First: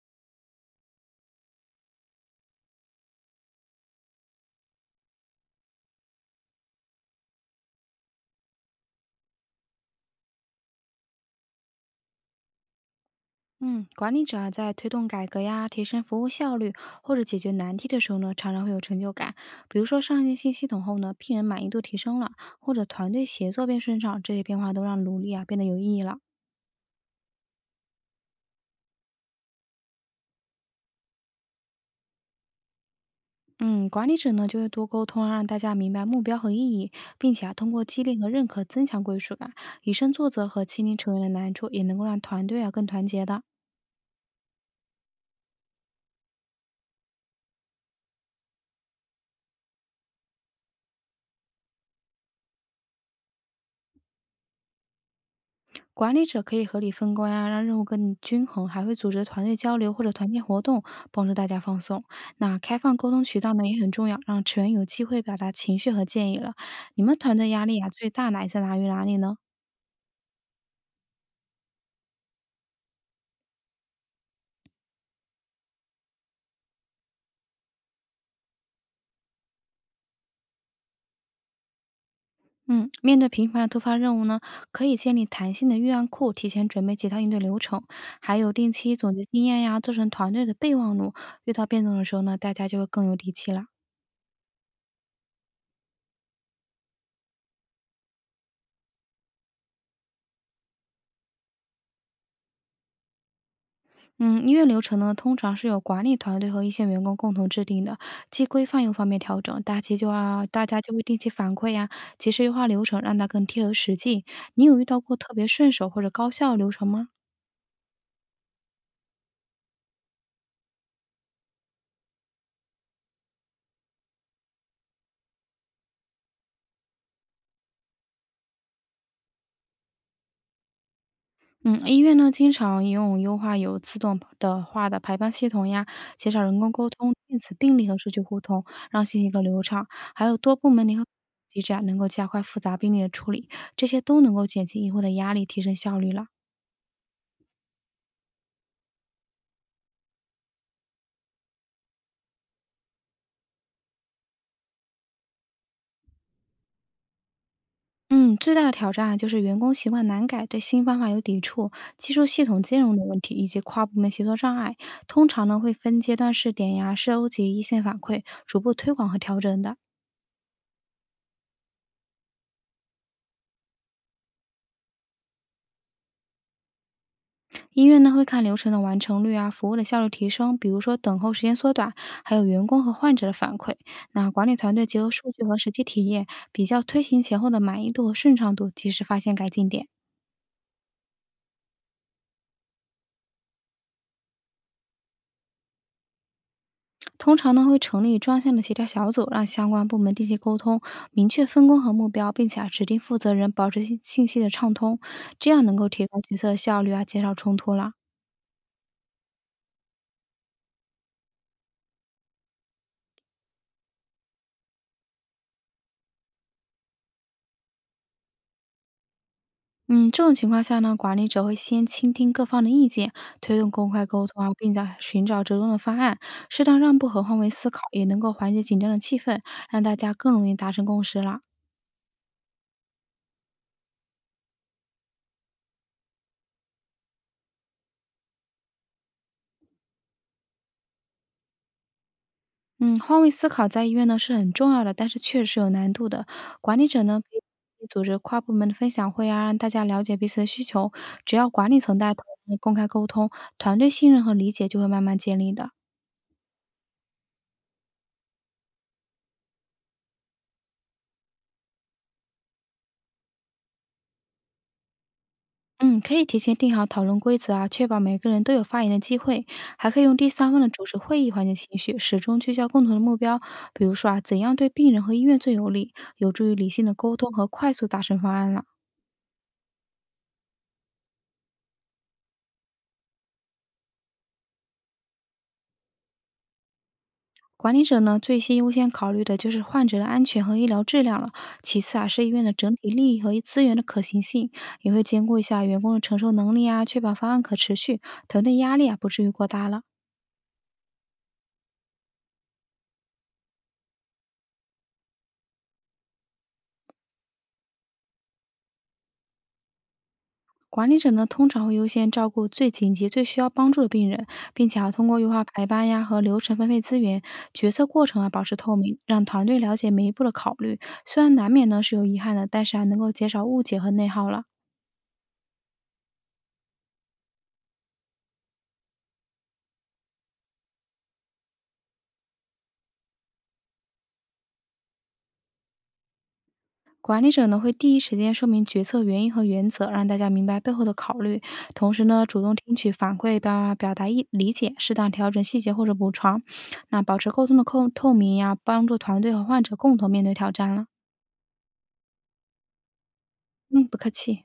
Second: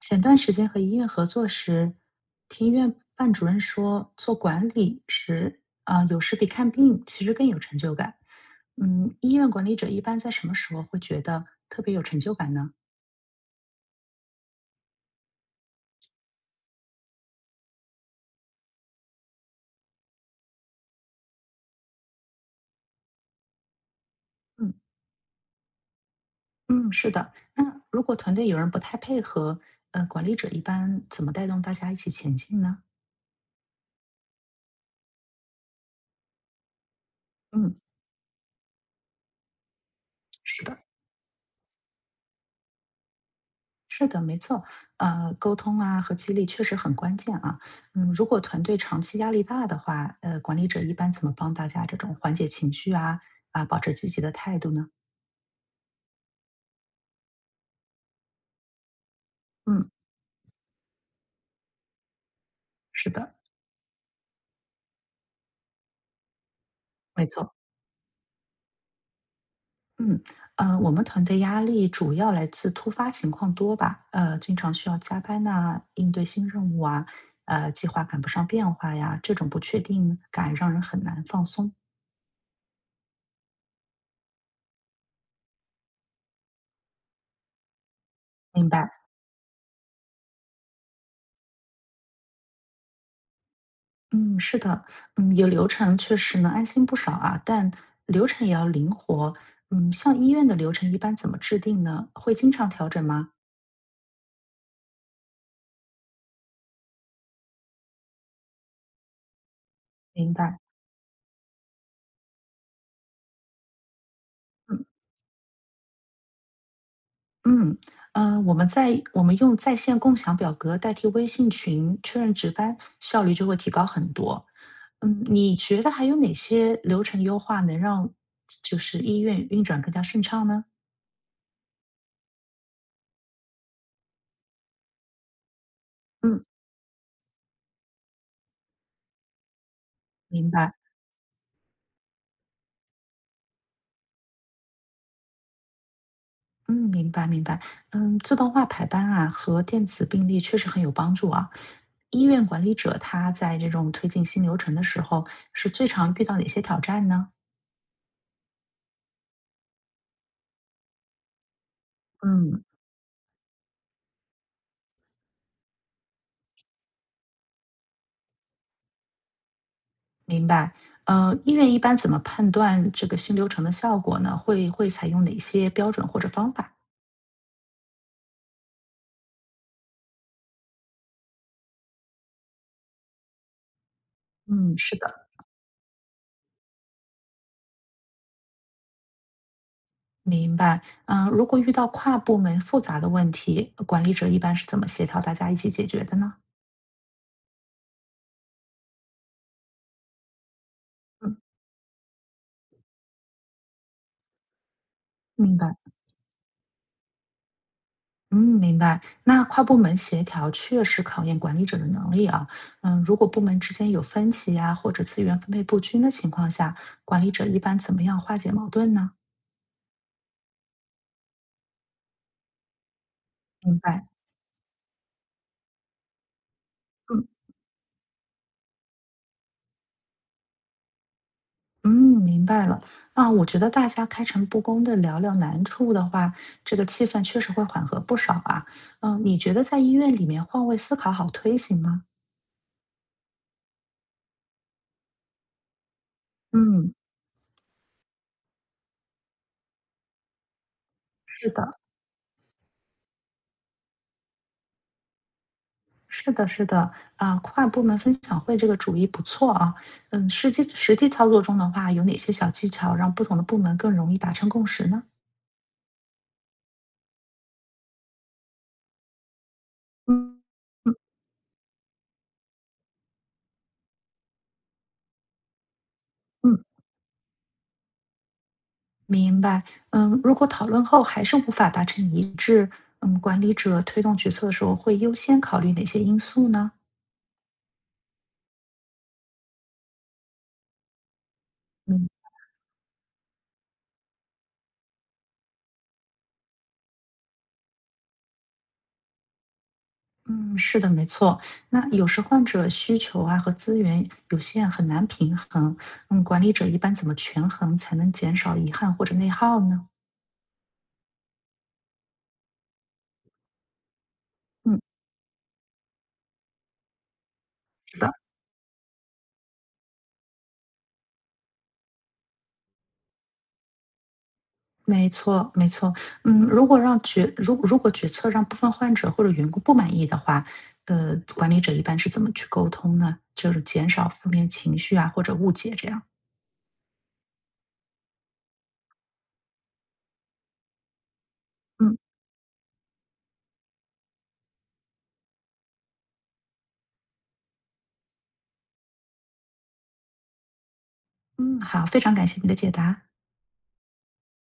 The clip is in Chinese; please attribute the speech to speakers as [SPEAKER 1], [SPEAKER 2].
[SPEAKER 1] 前段时间和医院合作时，听医院办主任说，做管理时啊、有时比看病其实更有成就感。嗯，医院管理者一般在什么时候会觉得特别有成就感呢？
[SPEAKER 2] 嗯，管理者啊，在推动改革呀、提升服务效率或者解决难题的时候呢，常常会有成就感。比如说上线新系统后呢，病人满意度提升了，或者团队协作变顺畅，这些变化
[SPEAKER 1] 嗯
[SPEAKER 2] 都让努力啊变得有意义了。
[SPEAKER 1] 嗯，是的。那如果团队有人不太配合，管理者一般怎么带动大家一起前进呢？
[SPEAKER 2] 嗯，管理者呢就会多沟通啊让大家明白目标和意义，并且啊通
[SPEAKER 1] 嗯，
[SPEAKER 2] 过激励和认可增强归属感，以身作则和
[SPEAKER 1] 是的。
[SPEAKER 2] 倾听成员的难处，也能够让团队啊更团结的。
[SPEAKER 1] 是的，没错，沟通啊和激励确实很关键啊。嗯，如果团队长期压力大的话，管理者一般怎么帮大家这种缓解情绪啊啊，保持积极的态度呢？
[SPEAKER 2] 管理者可以合理分工呀，让任务更均衡，还会组织团队交
[SPEAKER 1] 嗯，
[SPEAKER 2] 流或者团建活动，帮助大家放松。那开放
[SPEAKER 1] 是
[SPEAKER 2] 沟通
[SPEAKER 1] 的，
[SPEAKER 2] 渠道呢也很重要，让成员有机会表达情绪和建议了。你们
[SPEAKER 1] 没
[SPEAKER 2] 团队
[SPEAKER 1] 错。
[SPEAKER 2] 压力啊最大哪一次来源于哪里呢？
[SPEAKER 1] 嗯，我们团队压力主要来自突发情况多吧，经常需要加班呐、应对新任务啊，计划赶不上变化呀，这种不确定感让人很难放松。
[SPEAKER 2] 嗯，面对频繁的突发任务呢，可以建立弹性的预案库，提前准备几套应对流程，还有
[SPEAKER 1] 明
[SPEAKER 2] 定
[SPEAKER 1] 白。
[SPEAKER 2] 期总结经验呀，做成团队的备忘录。遇到变动的时候呢，大家就会更有底气了。
[SPEAKER 1] 嗯，是的，嗯，有流程确实能安心不少啊，但流程也要灵活。嗯，像医院的流程一般怎么制定呢？会经常调整吗？
[SPEAKER 2] 嗯，医院流程呢，通常是由管理团队和一线员工共同制定的，既规范又方便调整。大家就
[SPEAKER 1] 明
[SPEAKER 2] 啊，
[SPEAKER 1] 白，
[SPEAKER 2] 大家就会定期反馈呀、及时优化流程，让它更贴合实际。你有遇
[SPEAKER 1] 嗯
[SPEAKER 2] 到过特别顺手或者高效的流程吗？
[SPEAKER 1] 嗯我们用在线共享表格代替微信群确认值班，效率就会提高很多。嗯，你觉得还有哪些流程优化能让就是医院运转更加顺畅呢？
[SPEAKER 2] 嗯，医院呢经常用优化有自动的化的排班系统呀，减少
[SPEAKER 1] 嗯，
[SPEAKER 2] 人工沟通，电子病历和数据互通，让信息更流畅。还有
[SPEAKER 1] 明
[SPEAKER 2] 多部
[SPEAKER 1] 白。
[SPEAKER 2] 门联合机制啊，能够加快复杂病例的处理，这些都能够减轻医护的压力，提升效率了。
[SPEAKER 1] 嗯，明白明白。嗯，自动化排班啊和电子病历确实很有帮助啊。医院管理者他在这种推进新流程的时候，是最常遇到哪些挑战呢？
[SPEAKER 2] 嗯，最大的挑战啊，就是员工习惯难改，对新方法有抵触，技术系统
[SPEAKER 1] 嗯，
[SPEAKER 2] 兼容的问题，以及跨部门协作障碍。通常呢，会分阶段试点呀，收集一线反馈，逐步推广和调整的。
[SPEAKER 1] 明白。医院一般怎么判断这个新流程的效果呢？会采用哪些标准或者方法？
[SPEAKER 2] 医院呢，会看流程的完成率啊，服务的效率提升，比如说等候时间缩短，还有员工和患者的反馈。那管理团
[SPEAKER 1] 嗯，
[SPEAKER 2] 队
[SPEAKER 1] 是
[SPEAKER 2] 结合
[SPEAKER 1] 的，
[SPEAKER 2] 数据和实际体验，比较推行前后的满意度和顺畅度，及时发现改进点。
[SPEAKER 1] 明白。嗯、如果遇到跨部门复杂的问题，管理者一般是怎么协调大家一起解决的呢？
[SPEAKER 2] 通常呢，会成立专项的协调小组，让相关部门定期沟通，明
[SPEAKER 1] 嗯，
[SPEAKER 2] 确分工和目标，并且啊指定负责人保持信息的畅通，这
[SPEAKER 1] 明
[SPEAKER 2] 样能
[SPEAKER 1] 白。
[SPEAKER 2] 够提高决策效率啊，减少冲突了。
[SPEAKER 1] 嗯，明白。那跨部门协调确实考验管理者的能力啊。嗯，如果部门之间有分歧呀、或者资源分配不均的情况下，管理者一般怎么样化解矛盾呢？
[SPEAKER 2] 嗯，这种情况下呢，管理者会先倾听各方的意见，推动
[SPEAKER 1] 明
[SPEAKER 2] 公开
[SPEAKER 1] 白。
[SPEAKER 2] 沟通啊，并且寻找折中的方案，适当让步和
[SPEAKER 1] 嗯
[SPEAKER 2] 换位思考，也能够缓解紧张的气氛，让大家更容易达成共识啦。
[SPEAKER 1] 嗯，明白了。啊，我觉得大家开诚布公的聊聊难处的话，这个气氛确实会缓和不少啊。嗯，你觉得在医院里面换位思考好推行吗？
[SPEAKER 2] 嗯，换位思考在医院呢是很重要的，但是确实有难度的。管理
[SPEAKER 1] 嗯，
[SPEAKER 2] 者呢可以组织跨部门的分享会啊，让大家了解彼此的需求。只要
[SPEAKER 1] 是
[SPEAKER 2] 管
[SPEAKER 1] 的。
[SPEAKER 2] 理层带头，公开沟通，团队信任和理解就会慢慢建立的。
[SPEAKER 1] 是的，是的，啊，跨部门分享会这个主意不错啊。嗯，实际操作中的话，有哪些小技巧让不同的部门更容易达成共识呢？
[SPEAKER 2] 嗯，可以提前定好讨论规则啊，确保每个人都有发言的机会，还可以用第
[SPEAKER 1] 嗯
[SPEAKER 2] 三方的主
[SPEAKER 1] 嗯
[SPEAKER 2] 持会议缓解情绪，始终聚焦共同的目标。比如说啊，怎样对病人和医院最有利，有助于
[SPEAKER 1] 嗯，
[SPEAKER 2] 理性的沟通和快速达成方案了。
[SPEAKER 1] 明白。嗯，如果讨论后还是无法达成一致，嗯，管理者推动决策的时候会优先考虑哪些因素呢？
[SPEAKER 2] 管理者呢，最先优先考虑的就是患者的安全和医疗质量了，其次啊
[SPEAKER 1] 嗯
[SPEAKER 2] 是医院的整体利益和资源的可行性，也会兼顾一下员工的承受能力啊，确保方案可持续，团队压力啊不至于过大了。
[SPEAKER 1] 嗯，是的，没错。那有时患者需求啊和资源有限，很难平衡。嗯，管理者一般怎么权衡才能减少遗憾或者内耗呢？
[SPEAKER 2] 管理者呢，通常会优先照顾最紧急、最需要帮助的病人，并
[SPEAKER 1] 嗯，
[SPEAKER 2] 且啊，通过优化排班呀和流程分配资源，决策
[SPEAKER 1] 是
[SPEAKER 2] 过
[SPEAKER 1] 的。
[SPEAKER 2] 程啊保持透明，让团队了解每一步的考虑。虽然难免呢是有遗憾的，但是啊，能够减少误解和内耗了。
[SPEAKER 1] 没错，没错。嗯，如果决策让部分患者或者员工不满意的话，管理者一般是怎么去沟通呢？就是减少负面情绪啊，或者误解这样。
[SPEAKER 2] 管理者呢会第一时间说明决策原因和原则，让大家明白背后的考虑。同
[SPEAKER 1] 嗯
[SPEAKER 2] 时呢，主动听取反馈，表达意理解，适当调整细节或者补偿。那保持沟通的透明呀，帮助团队和患者共同面对挑战了。
[SPEAKER 1] 嗯，好，非常感谢你的解答。
[SPEAKER 2] 嗯，不客气。